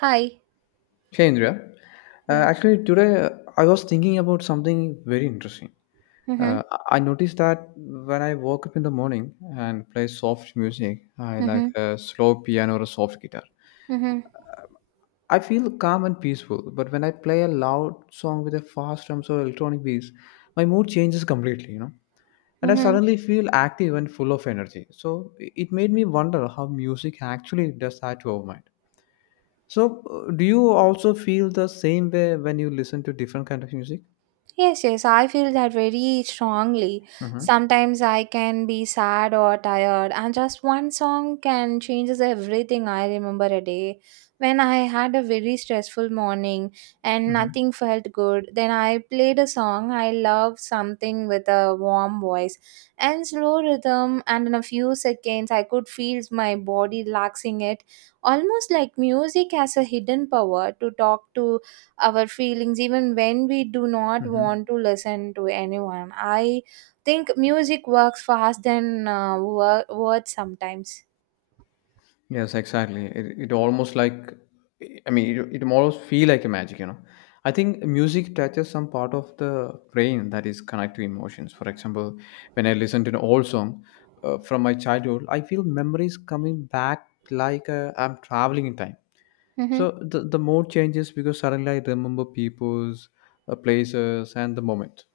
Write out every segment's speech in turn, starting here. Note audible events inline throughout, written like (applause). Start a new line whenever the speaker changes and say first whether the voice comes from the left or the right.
right: Hi.
left: Hey Indra,
right: Yeah.
left: actually today, I was thinking about something very interesting. Uh,
right: Mhm.
left: I noticed that when I woke up in the morning and play soft music, I like
right: Mhm.
left: a slow piano or a soft guitar.
right: Mhm.
left: I feel calm and peaceful, but when I play a loud song with a fast drums or electronic beats, my mood changes completely. And I
right: Mhm.
left: suddenly feel active and full of energy. So it made me wonder how music actually does that to our mind. So, do you also feel the same way when you listen to different kind of music?
right: Yes, yes, I feel that very strongly.
left: Mm-hmm.
right: Sometimes I can be sad or tired, and just one song can changes everything. I remember a day when I had a very stressful morning and
left: Mm-hmm.
right: nothing felt good. Then I played a song I love, something with a warm voice and slow rhythm, and in a few seconds, I could feel my body relaxing it, almost like music has a hidden power to talk to our feelings even when we do not want
left: Mm-hmm.
right: to listen to anyone. I think music works fast than words sometimes.
left: Yes, exactly. It almost like, I mean, it almost feel like a magic. I think music touches some part of the brain that is connected to emotions. For example, when I listen to an old song from my childhood, I feel memories coming back like I'm traveling in time.
right: Mm-hmm.
left: So the mood changes because suddenly I remember people's places and the moment.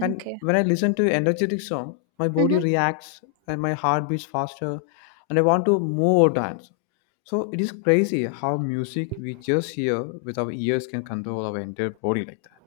left: And when I listen to energetic song, my body
right: Mm-hmm.
left: reacts and my heart beats faster and I want to move or dance. So it is crazy how music we just hear with our ears can control our entire body like that.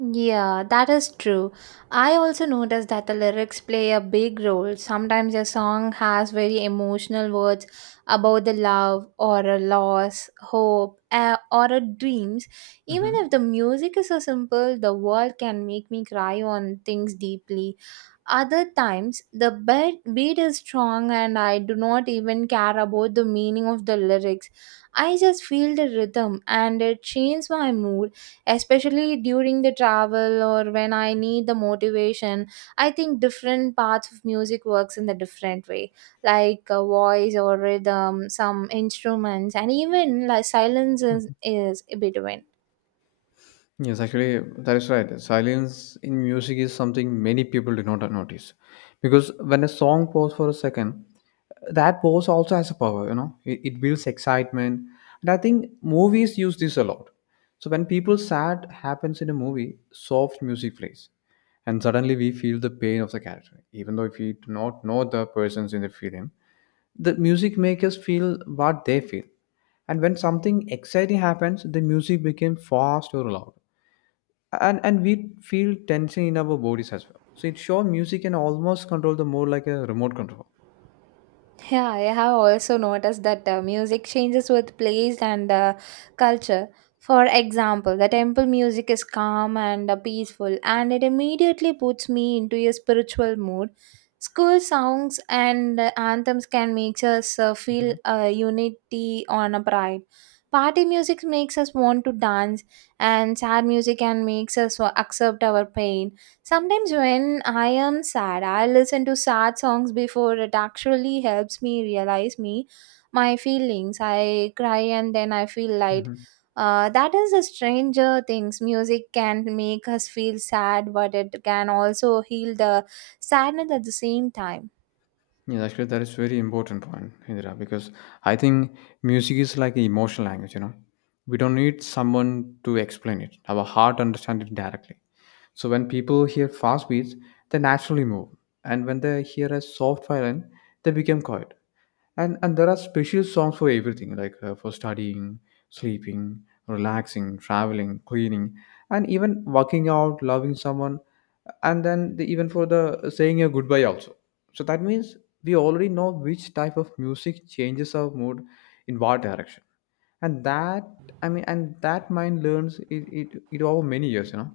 right: Yeah, that is true. I also noticed that the lyrics play a big role. Sometimes a song has very emotional words about the love or a loss, hope, or a dreams. Even if
left: Hmm.
right: the music is so simple, the world can make me cry on things deeply. Other times, the beat is strong and I do not even care about the meaning of the lyrics. I just feel the rhythm and it changes my mood, especially during the travel or when I need the motivation. I think different parts of music works in a different way, like a voice or rhythm, some instruments, and even like silence is between.
left: Yes, actually, that is right. Silence in music is something many people do not notice. Because when a song pauses for a second, that pause also has a power, it builds excitement. And I think movies use this a lot. So when people sad happens in a movie, soft music plays. And suddenly we feel the pain of the character. Even though if we do not know the persons in the film, the music makes us feel what they feel. And when something exciting happens, the music becomes fast or loud, and we feel tension in our bodies as well, so it sure music can almost control the more like a remote control.
right: Yeah, I have also noticed that music changes with place and culture. For example, the temple music is calm and peaceful, and it immediately puts me into a spiritual mood. School songs and anthems can make us feel
left: Mhm,
right: unity on a pride. Party music makes us want to dance, and sad music can makes us accept our pain. Sometimes when I am sad, I listen to sad songs before it actually helps me realize me my feelings. I cry and then I feel light.
left: mhm.
right: That is a stranger things. Music can make us feel sad, but it can also heal the sadness at the same time.
left: Yes, actually, that is very important point, Indira, because I think music is like an emotional language. We don't need someone to explain it. Our heart understands it directly. So when people hear fast beats, they naturally move, and when they hear a soft violin, they become quiet. And there are special songs for everything, like for studying, sleeping, relaxing, traveling, cleaning, and even working out, loving someone, and then even for the saying a goodbye also, so that means we already know which type of music changes our mood in what direction. And that, I mean, and that mind learns it, it over many years.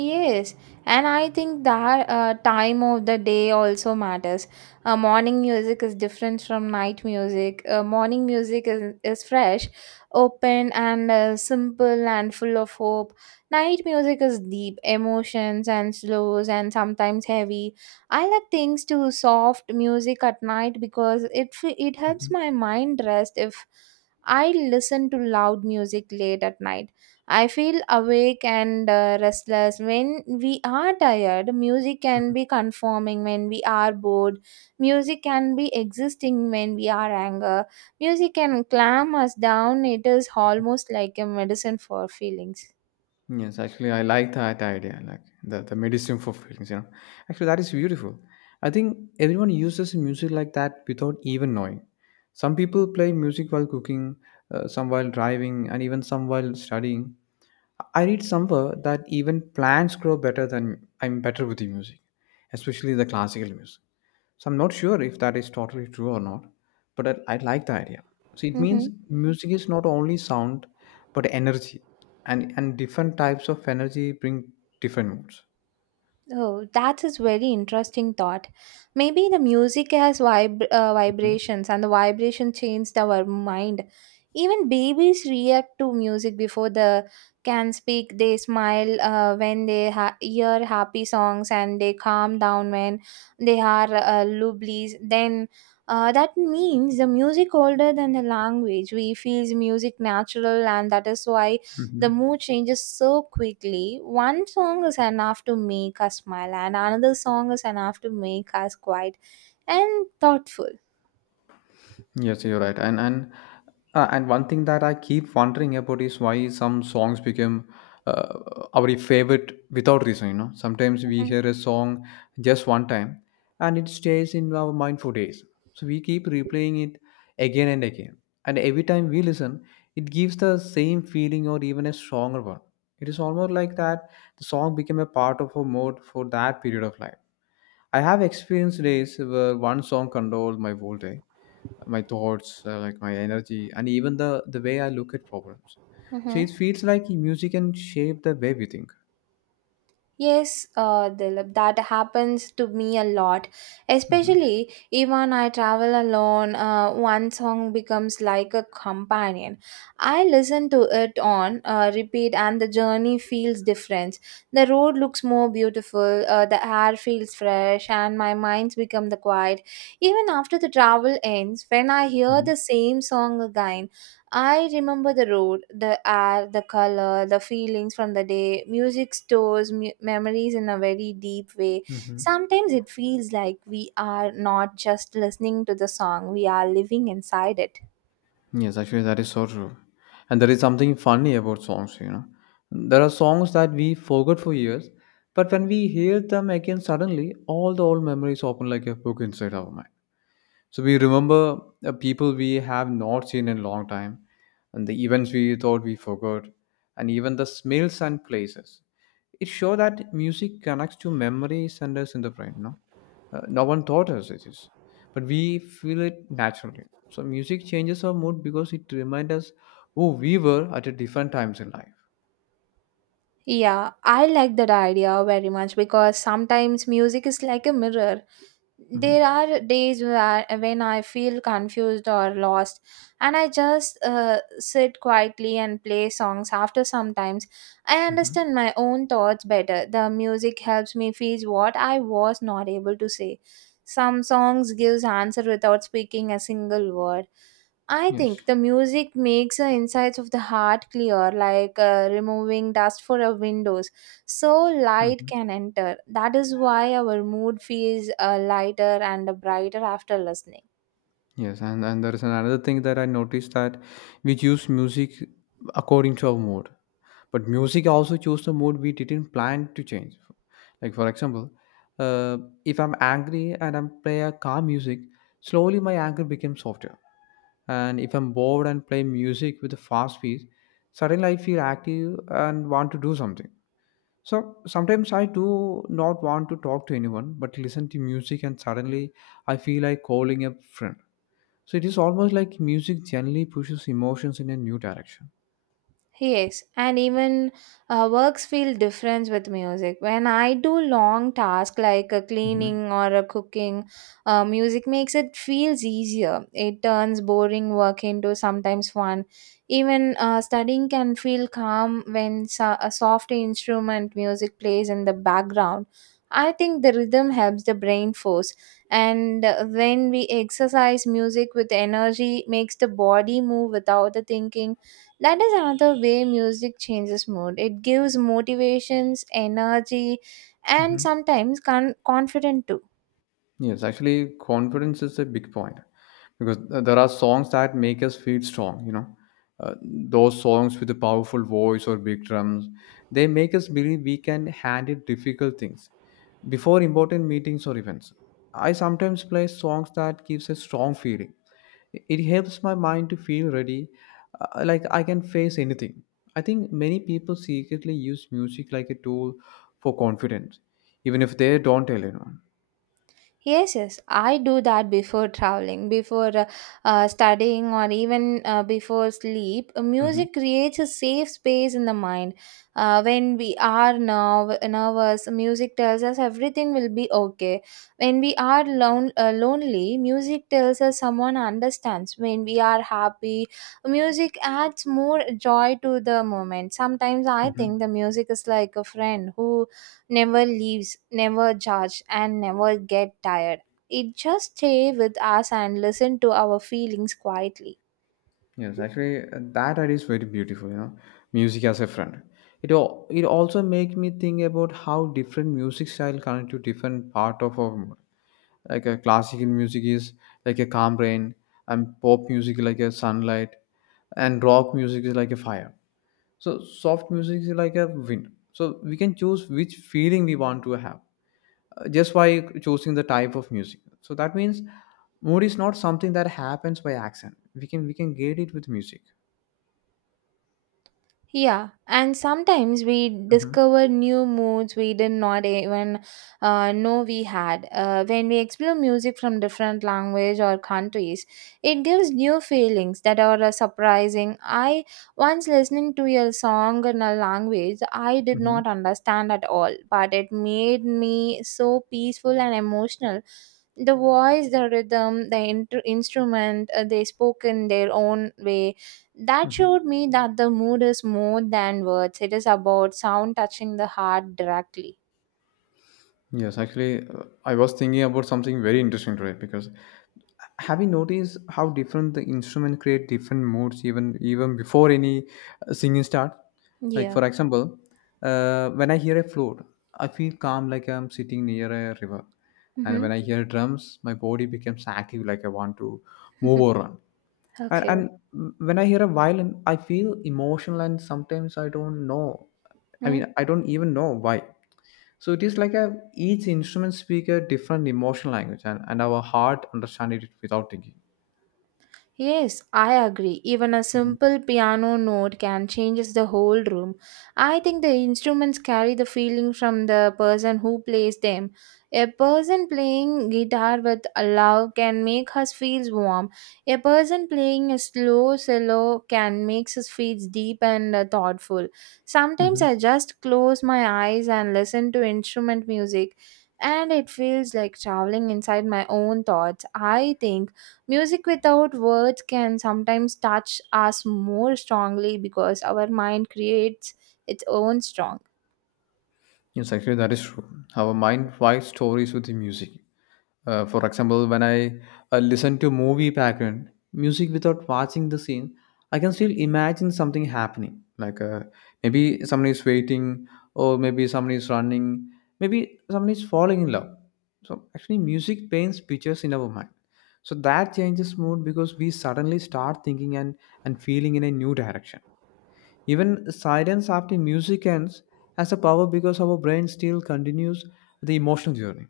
right: Yes, and I think that time of the day also matters. Morning music is different from night music. Morning music is fresh, open, and simple and full of hope. Night music is deep, emotions and slows, and sometimes heavy. I like things to soft music at night because it helps
left: Mhm,
right: my mind rest if I listen to loud music late at night I feel awake and restless when we are tired. Music can
left: mhm.
right: be conforming when we are bored. Music can be existing when we are anger. Music can calm us down. It is almost like a medicine for feelings.
left: Yes, actually, I like that idea, like the medicine for feelings. Actually, that is beautiful. I think everyone uses music like that without even knowing. Some people play music while cooking, some while driving, and even some while studying. I read somewhere that even plants grow better than I'm better with the music, especially the classical music. So I'm not sure if that is totally true or not, but I like the idea. So it means
right: Mhm.
left: music is not only sound, but energy, and different types of energy bring different moods.
right: Oh, that is very interesting thought. Maybe the music has
left: Mhm.
right: vibrations and the vibration changes our mind. Even babies react to music before they can speak. They smile when they hear happy songs and they calm down when they are lublies. Then that means the music older than the language. We feels music natural and that is why the
left: Mhm.
right: mood changes so quickly. One song is enough to make us smile, and another song is enough to make us quiet and thoughtful.
left: Yes, you're right. And one thing that I keep wondering about is why some songs become uh, our favorite without reason. Sometimes we hear a song just one time, and it stays in our mind for days. So we keep replaying it again and again. And every time we listen, it gives the same feeling or even a stronger one. It is almost like that the song became a part of our mood for that period of life. I have experienced days where one song controlled my whole day, my thoughts, like my energy, and even the way I look at problems, so
right: Mm-hmm.
left: it feels like music can shape the way we think.
right: Yes, Dilip, that happens to me a lot.
left: Hmm.
right: Especially even I travel alone, one song becomes like a companion. I listen to it on repeat, and the journey feels different. The road looks more beautiful, the air feels fresh, and my mind's become the quiet. Even after the travel ends, when I hear
left: Mhm.
right: the same song again, I remember the road, the air, the color, the feelings from the day. Music stores memories in a very deep way.
left: Mhm.
right: Sometimes it feels like we are not just listening to the song, we are living inside it.
left: Yes, actually, that is so true. And there is something funny about songs. There are songs that we forgot for years, but when we hear them again suddenly, all the old memories open like a book inside our mind. So we remember people we have not seen in a long time, and the events we thought we forgot, and even the smells and places. It show that music connects to memory centers in the brain. No, no one taught us it is, but we feel it naturally, so music changes our mood because it reminds us who we were at a different times in life.
right: Yeah, I like that idea very much because sometimes music is like a mirror. There
left: Hmm.
right: are days where when I feel confused or lost, and I just sit quietly and play songs. After sometimes, I
left: Hmm.
right: understand my own thoughts better. The music helps me feel what I was not able to say. Some songs gives answer without speaking a single word. I
left: Yes.
right: think the music makes the insides of the heart clear, like removing dust for our windows, so light
left: Hmm.
right: can enter. That is why our mood feels lighter and brighter after listening.
left: Yes, and there is another thing that I noticed that we choose music according to our mood. But music also chose the mood we didn't plan to change. Like for example, uh, if I'm angry and I'm play a calm music, slowly my anger becomes softer. And if I'm bored and play music with a fast beat, suddenly I feel active and want to do something. So sometimes I do not want to talk to anyone, but listen to music and suddenly I feel like calling a friend, so it is almost like music generally pushes emotions in a new direction.
right: Yes, and even works feel different with music. When I do long tasks like a
left: Hmm.
right: cleaning or a cooking, music makes it feels easier. It turns boring work into sometimes fun. Even studying can feel calm when a soft instrument music plays in the background. I think the rhythm helps the brain force, and when we exercise, music with energy makes the body move without the thinking that is another way music changes mood. It gives motivations, energy, and
left: Hmm.
right: sometimes confidence too.
left: Yes, actually, confidence is a big point because there are songs that make us feel strong. Those songs with a powerful voice or big drums, they make us believe we can handle difficult things before important meetings or events. I sometimes play songs that gives a strong feeling. It helps my mind to feel ready, like I can face anything. I think many people secretly use music like a tool for confidence, even if they don't tell anyone.
right: Yes, yes, I do that before traveling, before studying, or even before sleep.
left: Mm-hmm.
right: Music creates a safe space in the mind. When we are nervous, music tells us everything will be okay. When we are lonely, music tells us someone understands. When we are happy, music adds more joy to the moment. Sometimes I
left: Hmm.
right: think the music is like a friend who never leaves, never judge, and never get tired. It just stay with us and listen to our feelings quietly.
left: Yes, actually, that idea is very beautiful. You know, music as a friend. It also make me think about how different music style connect to different part of our mood. Like a classical music is like a calm rain, and pop music like a sunlight, and rock music is like a fire. So soft music is like a wind. So we can choose which feeling we want to have, just by choosing the type of music, so that means mood is not something that happens by accident. We can get it with music.
right: Yeah, and sometimes we
left: Hmm.
right: discover new moods we did not even know we had. When we explore music from different language or countries, it gives new feelings that are surprising. I once listening to a song in a language I did
left: Hmm.
right: not understand at all, but it made me so peaceful and emotional. The voice, the rhythm, the instrument, they spoke in their own way that showed me that the mood is more than words. It is about sound touching the heart directly.
left: Yes, actually, I was thinking about something very interesting today, because have you noticed how different the instrument create different moods, even before any singing start? Like
right: Yeah.
left: for example, when I hear a flute, I feel calm like I'm sitting near a river. And when
right: Mm-hmm.
left: I hear drums, my body becomes active like I want to move or run.
right: (laughs)
left: And,
right: okay.
left: and when I hear a violin, I feel emotional, and sometimes I don't know. I mean, I don't even know why. So it is like a each instrument speak a different emotional language, and our heart understand it without thinking.
right: Yes, I agree. Even a simple piano note can change the whole room. I think the instruments carry the feeling from the person who plays them. A person playing guitar with a love can make us feel warm. A person playing a slow cello can make us feel deep and thoughtful. Sometimes
left: Hmm.
right: I just close my eyes and listen to instrument music and it feels like traveling inside my own thoughts. I think music without words can sometimes touch us more strongly because our mind creates its own strong.
left: Yes, actually, that is true. Our mind writes stories with the music. For example, when I listen to movie background music without watching the scene, I can still imagine something happening. Like, maybe someone is waiting, or maybe someone is running, maybe someone is falling in love. So actually, music paints pictures in our mind. So that changes mood because we suddenly start thinking and feeling in a new direction. Even silence after music ends has a power because our brain still continues the emotional journey.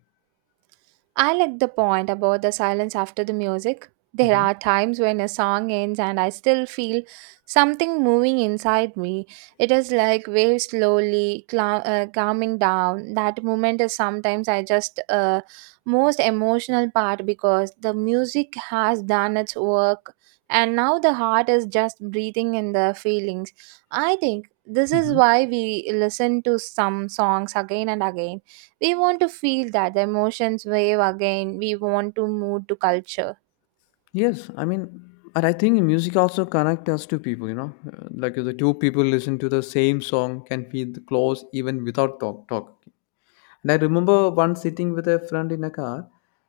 right: I like the point about the silence after the music. There
left: Mhm.
right: are times when a song ends and I still feel something moving inside me. It is like waves slowly calming down. That moment is sometimes I just most emotional part because the music has done its work and now the heart is just breathing in the feelings. I think this is
left: Mhm.
right: why we listen to some songs again and again we want to feel that the emotions wave again. We want to move to culture.
left: Yes, I mean, and I think music also connect us to people. Like the two people listen to the same song can feel close even without talk. And I remember once sitting with a friend in a car,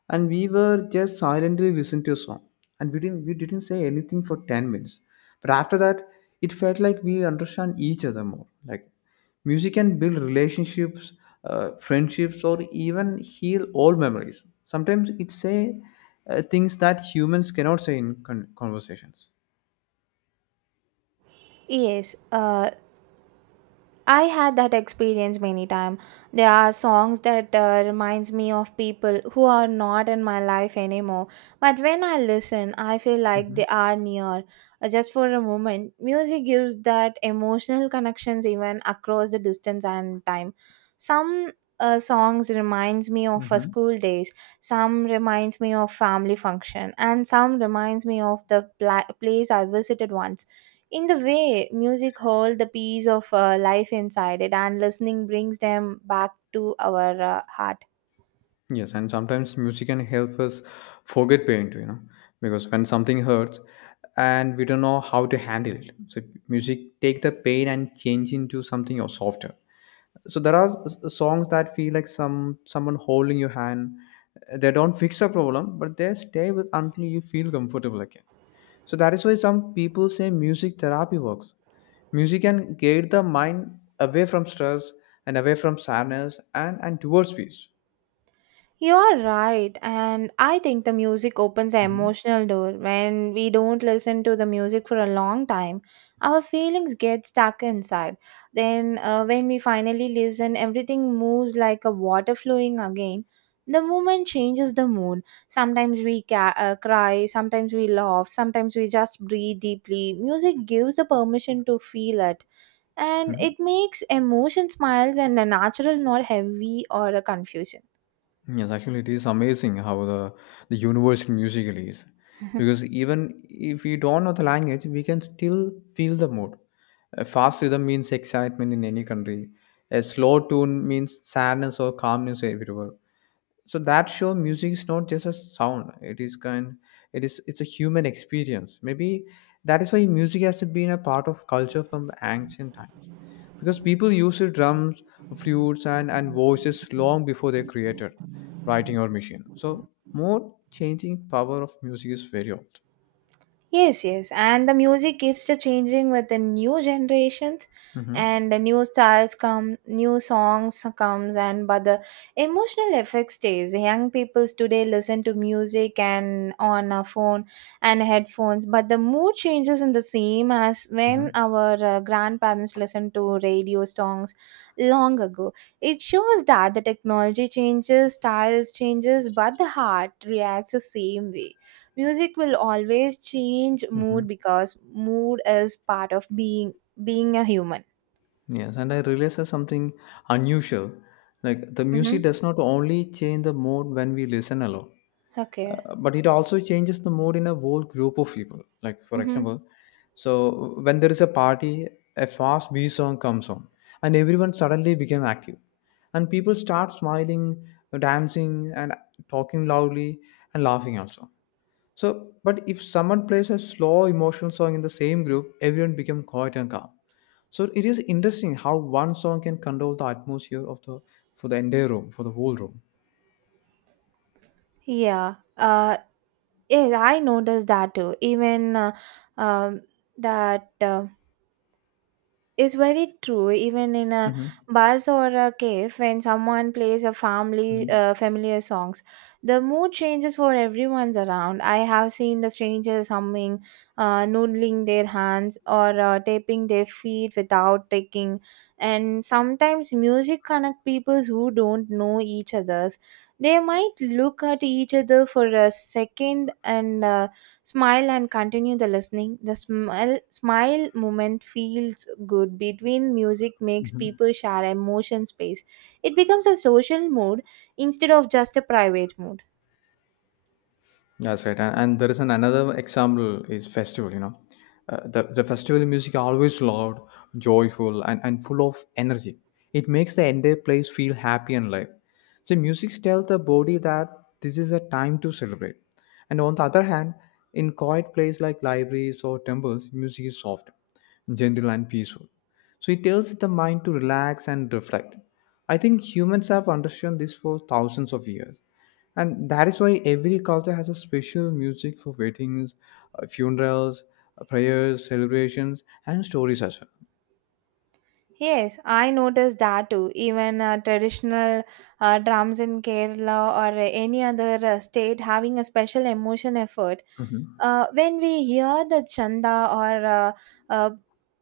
left: and we were just silently listening to a song, and we didn't say anything for 10 minutes. But after that, it felt like we understand each other more. Like music can build relationships, friendships, or even heal old memories. Sometimes it say things that humans cannot say in conversations.
right: Yes, I had that experience many times. There are songs that reminds me of people who are not in my life anymore. But when I listen, I feel like they are near. Just for a moment, music gives that emotional connections even across the distance and time. Some songs reminds me of
left: Mm-hmm.
right: school days. Some reminds me of family function, and some reminds me of the place I visited once in the way music holds the piece of life inside it and listening brings them back to our heart.
left: Yes, and sometimes music can help us forget pain too, because when something hurts and we don't know how to handle it, so music take the pain and change into something or softer. So there are songs that feel like someone holding your hand. They don't fix a problem, but they stay with until you feel comfortable again. So that is why some people say music therapy works. Music can guide the mind away from stress and away from sadness and towards peace.
right: You're right, and I think the music opens the
left: Mhm.
right: emotional door. When we don't listen to the music for a long time, our feelings get stuck inside. Then, when we finally listen, everything moves like a water flowing again. The moment changes the mood. Sometimes we cry, sometimes we laugh, sometimes we just breathe deeply. Music gives the permission to feel it, and
left: Mhm.
right: it makes emotion smiles and natural, not heavy or a confusion.
left: Yes, actually, it is amazing how the universal musical is, because even if we don't know the language, we can still feel the mood. A fast rhythm means excitement in any country. A slow tune means sadness or calmness everywhere, so that show music is not just a sound. It's a human experience maybe. That is why music has been a part of culture from ancient times, because people used drums, flutes, and voices long before they created writing or machine. So more changing power of music is very old.
right: Yes, yes. And the music keeps the changing with the new generations
left: hmm
right: and the new styles come, new songs comes and but the emotional effect stays. The young peoples today listen to music and on a phone and headphones, but the mood changes in the same as when
left: hmm
right: our grandparents listened to radio songs long ago. It shows that the technology changes, styles changes, but the heart reacts the same way. Music will always change
left: hmm
right: mood because mood is part of being a human.
left: Yes, and I realized that something unusual. Like, the
right: Mm-hmm.
left: music does not only change the mood when we listen alone.
right: Okay.
left: But it also changes the mood in a whole group of people. Like, for
right: Mm-hmm.
left: example, so when there is a party, a fast B song comes on, and everyone suddenly became active, and people start smiling, dancing, and talking loudly and laughing also. So, but if someone plays a slow emotional song in the same group, everyone become quiet and calm. So it is interesting how one song can control the atmosphere of the for the entire room, for the whole room.
right: Yeah. Yes, I noticed that too. Even um, that. Is very true even in a
left: hmm
right: bus or a cave when someone plays a family familiar songs. The mood changes for everyone's around. I have seen the strangers humming, noodling their hands or tapping their feet without taking. And sometimes music connect people who don't know each others. They might look at each other for a second and smile and continue the listening. The smile moment feels good between music makes
left: hmm
right: people share emotion space. It becomes a social mood instead of just a private mood.
left: That's right, and there is an another example is festival. You know, the festival music always loud, joyful, and full of energy. It makes the entire place feel happy and live. So music tells the body that this is a time to celebrate. And on the other hand, in quiet places like libraries or temples, music is soft, gentle, and peaceful. So it tells the mind to relax and reflect. I think humans have understood this for thousands of years, and that is why every culture has a special music for weddings, funerals, prayers, celebrations, and stories as well.
right: Yes, I noticed that too. Even traditional drums in Kerala or any other state having a special emotion effort.
left: Mhm.
right: When we hear the chanda or uh,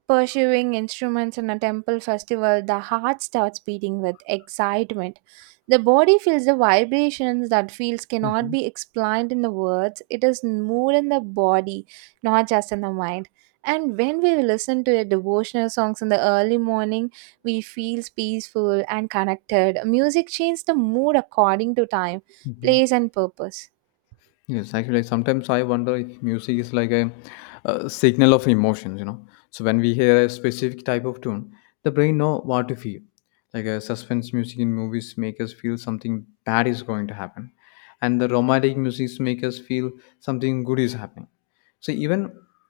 right: pursuing instruments in a temple festival, the heart starts beating with excitement. The body feels the vibrations that feels cannot
left: Mhm.
right: be explained in the words. It is mood in the body, not just in the mind. And when we listen to a devotional songs in the early morning, we feel peaceful and connected. Music changes the mood according to time,
left: Mhm.
right: place and purpose.
left: Yes, actually, like, sometimes I wonder if music is like a, signal of emotions, you know. So when we hear a specific type of tune, the brain know what to feel. Like, a suspense music in movies make us feel something bad is going to happen, and the romantic music make us feel something good is happening. So even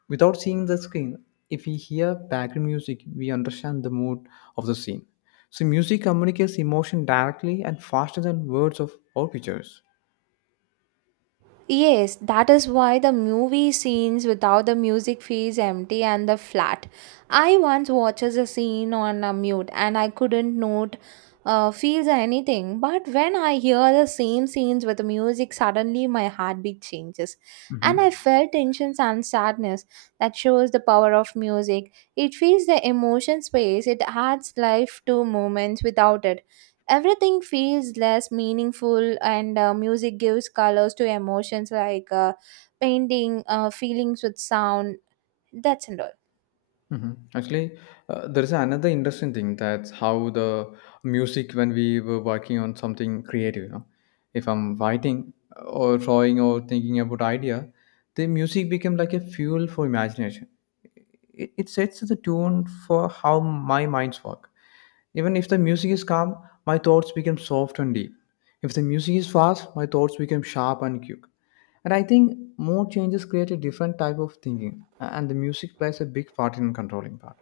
left: without seeing the screen, if we hear background music, we understand the mood of the scene. So music communicates emotion directly and faster than words of or pictures.
right: Yes, that is why the movie scenes without the music feels empty and the flat. I once watched a scene on a mute and I couldn't note feels or anything. But when I hear the same scenes with the music, suddenly my heartbeat changes, and I
left: hmm
right: felt tensions and sadness. That shows the power of music. It fills the emotion space. It adds life to moments. Without it everything feels less meaningful, and music gives colors to emotions, like painting feelings with sound. That's all.
left: Mhm. Actually, there is another interesting thing that's how the music when we were working on something creative, you know, if I'm writing or drawing or thinking about idea, the music became like a fuel for imagination. It sets the tune for how my minds work. Even if the music is calm, my thoughts become soft and deep. If the music is fast, my thoughts become sharp and quick. And I think more changes create a different type of thinking, and the music plays a big part in controlling that.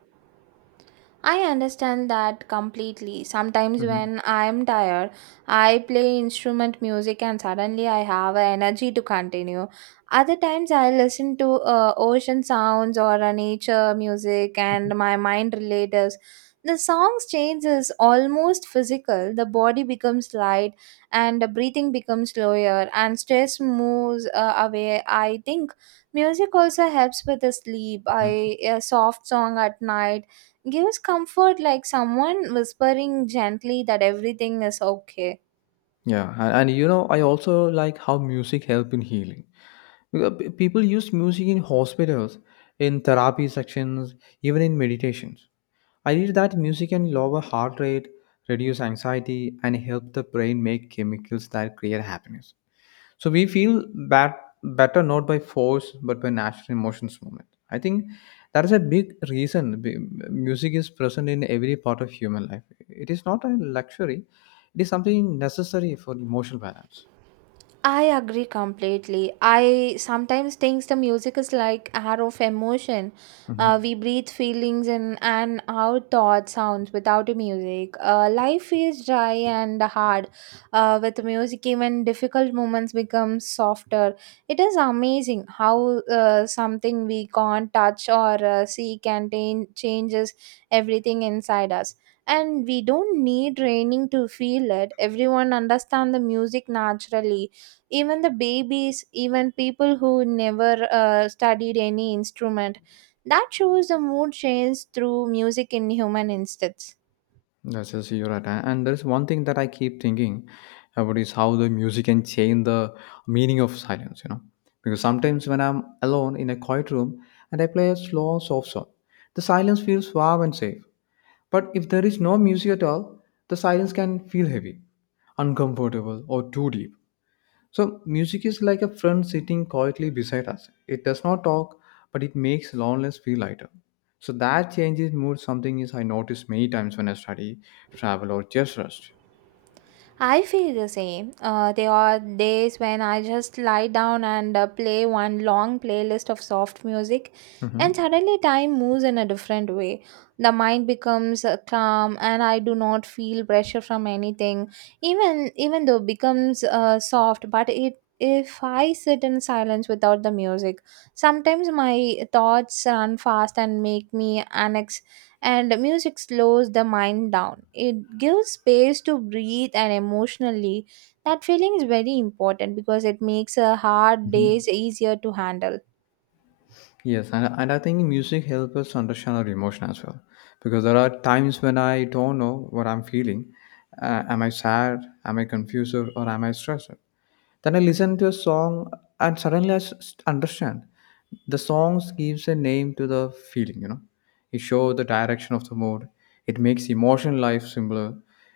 right: I understand that completely. Sometimes
left: Mhm,
right: when I am tired, I play instrument music and suddenly I have a energy to continue. Other times I listen to ocean sounds or a nature music and my mind relates. The songs changes almost physical. The body becomes light and the breathing becomes slower and stress moves away. I think music also helps with the sleep.
left: mhm.
right: I a soft song at night gives comfort, like someone whispering gently that everything is okay.
left: Yeah, and you know, I also like how music help in healing. Because people use music in hospitals, in therapy sections, even in meditations. I read that music can lower heart rate, reduce anxiety, and help the brain make chemicals that create happiness. So we feel that better not by force but by natural emotions movement. I think that is a big reason music is present in every part of human life. It is not a luxury; it is something necessary for emotional balance.
right: I agree completely. I sometimes thinks the music is like air of emotion.
left: Mm-hmm.
right: We breathe feelings in and out thought sounds without the music. Life feels dry and hard. With music, even difficult moments become softer. It is amazing how something we can't touch or see can changes everything inside us. And we don't need training to feel it. Everyone understand the music naturally, even the babies, even people who never studied any instrument. That shows the mood change through music in human instance.
left: Yes, yes, you're right. And there's one thing that I keep thinking about is how the music can change the meaning of silence, you know. Because sometimes when I'm alone in a quiet room and I play a slow, soft song, the silence feels warm and safe. But if there is no music at all, the silence can feel heavy, uncomfortable, or too deep. So, music is like a friend sitting quietly beside us. It does not talk, but it makes loneliness feel lighter. So, that changes mood something is I notice many times when I study, travel, or just rest.
right: I feel the same. There are days when I just lie down and play one long playlist of soft music, and
left: Mhm.
right: suddenly time moves in a different way. The mind becomes calm, and I do not feel pressure from anything. Even though it becomes soft, but it if I sit in silence without the music, sometimes my thoughts run fast and make me unex, and music slows the mind down. It gives space to breathe and emotionally. That feeling is very important because it makes a hard days easier to handle.
left: Yes, and I think music helps us understand our emotion as well. Because there are times when I don't know what I'm feeling. Am I sad? Am I confused? Or am I stressed? Then I listen to a song and suddenly I understand. The songs gives a name to the feeling, you know. It shows the direction of the mood. It makes emotion life simpler.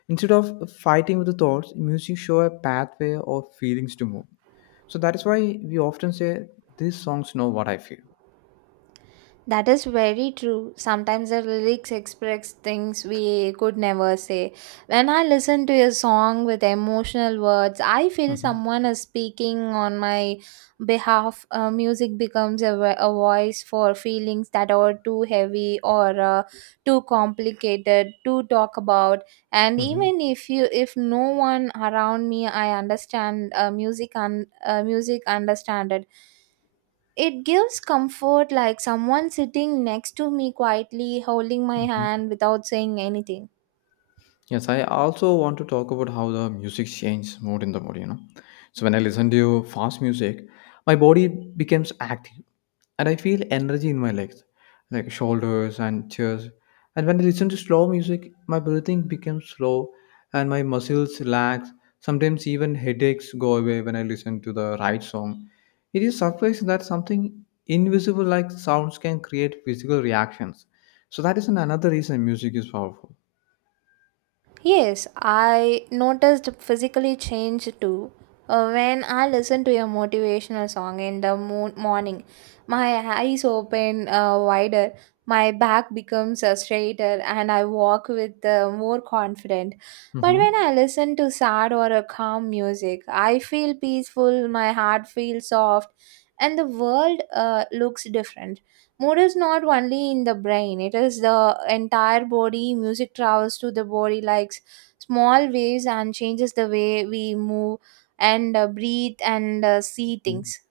left: Instead of fighting with the thoughts, music shows a pathway of feelings to move. So that is why we often say, these songs know what I feel.
right: That is very true. Sometimes the lyrics express things we could never say. When I listen to a song with emotional words, I
left: Hı
right: feel
left: hı.
right: someone is speaking on my behalf. Music becomes a, a voice for feelings that are too heavy or too complicated to talk about. And
left: Hı hı.
right: even if you, if no one around me, I understand music and music understand it. It gives comfort, like someone sitting next to me quietly holding
left: Hı
right: my
left: hı.
right: hand without saying anything.
left: Yes, I also want to talk about how the music changes mood in the body, you know. So when I listen to fast music, my body becomes active and I feel energy in my legs, like shoulders and chest. And when I listen to slow music, my breathing becomes slow and my muscles relax. Sometimes even headaches go away when I listen to the right song. It is surprising that something invisible like sounds can create physical reactions. So that is another reason music is powerful.
right: Yes, I noticed physically change too. When I listen to a motivational song in the morning, my eyes open wider, my back becomes straighter, and I walk with more confident. But
left: hmm
right: when I listen to sad or a calm music, I feel peaceful, my heart feels soft, and the world looks different. Mood is not only in the brain, it is the entire body. Music travels to the body like small waves and changes the way we move and breathe and see things.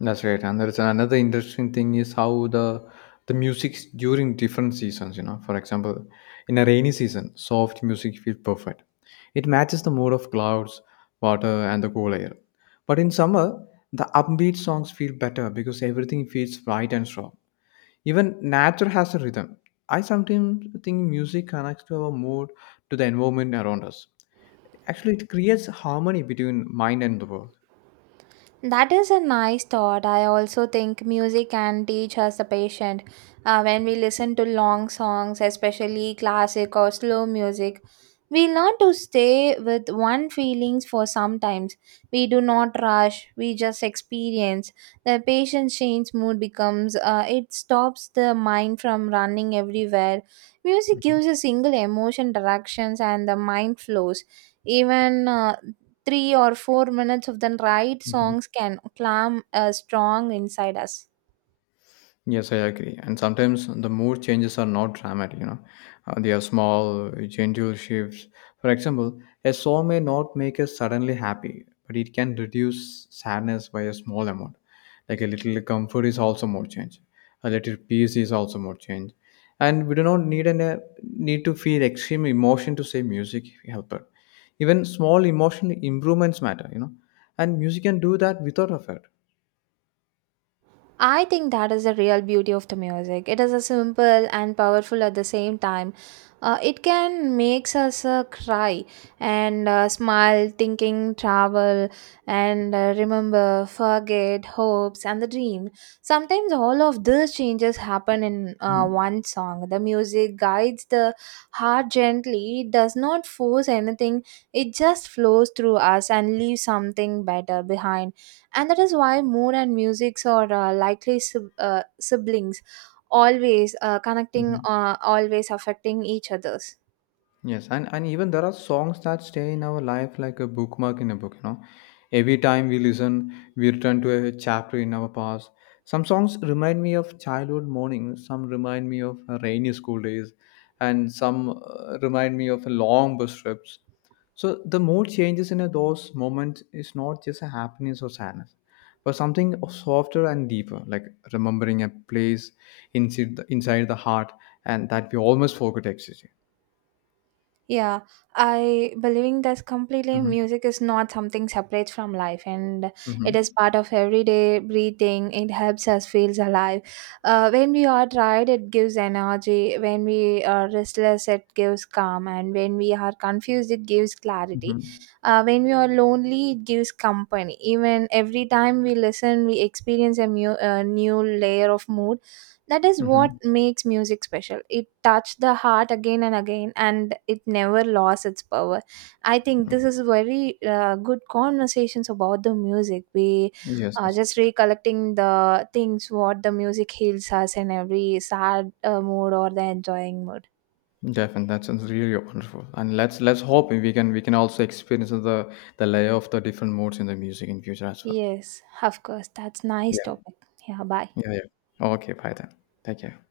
left: That's right, and there's another interesting thing is how the music during different seasons. You know, for example, in a rainy season, soft music feels perfect. It matches the mood of clouds, water, and the cool air. But in summer, the upbeat songs feel better because everything feels bright and strong. Even nature has a rhythm. I sometimes think music connects to our mood to the environment around us. Actually, it creates harmony between mind and the world.
right: That is a nice thought. I also think music can teach us the patient. When we listen to long songs, especially classic or slow music, we learn to stay with one feelings for some times. We do not rush, we just experience. The patient change mood becomes, it stops the mind from running everywhere. Music
left: Mhm.
right: gives a single emotion directions and the mind flows. Even 3 or 4 minutes of the right
left: Mhm.
right: songs can calm a strong inside us.
left: Yes, I agree. And sometimes the mood changes are not dramatic, you know. They are small, gentle shifts. For example, a song may not make us suddenly happy, but it can reduce sadness by a small amount. Like, a little comfort is also more change. A little peace is also more change. And we do not need need to feel extreme emotion to say music helper. Even small emotional improvements matter, you know. And music can do that without effort.
right: I think that is the real beauty of the music. It is a simple and powerful at the same time. It can makes us cry and smile, thinking, travel, and remember, forget, hopes, and the dream. Sometimes all of these changes happen in
left: Mhm.
right: one song. The music guides the heart gently. It does not force anything. It just flows through us and leaves something better behind. And that is why moon and musics are likely siblings, always connecting,
left: Mhm.
right: always affecting each others.
left: Yes, and even there are songs that stay in our life like a bookmark in a book, you know. Every time we listen, we return to a chapter in our past. Some songs remind me of childhood mornings, some remind me of rainy school days, and some remind me of long bus trips. So the mood changes in those moments is not just a happiness or sadness, but something softer and deeper, like remembering a place inside the heart and that we almost forgot existed.
right: Yeah, I believing that completely. Music is not something separate from life, and it is
left: hmm
right: part of everyday breathing. It helps us feels alive. When we are tired, it gives energy. When we are restless, it gives calm. And when we are confused, it gives clarity.
left: Mhm.
right: When we are lonely, it gives company. Even every time we listen, we experience a a new layer of mood. That is what
left: Mhm.
right: makes music special. It touched the heart again and again and it never lost its power. I think this is very good conversations about the music. We
left: Yes,
right: are
left: yes.
right: just recollecting the things what the music heals us in every sad mood or the enjoying mood.
left: Definitely. That sounds really wonderful. And let's hope we can also experience the layer of the different modes in the music in future as well.
right: Yes, of course, that's nice
left: Yeah.
right: topic. Yeah, bye.
left: Yeah, yeah. Okay, bye then. Take care.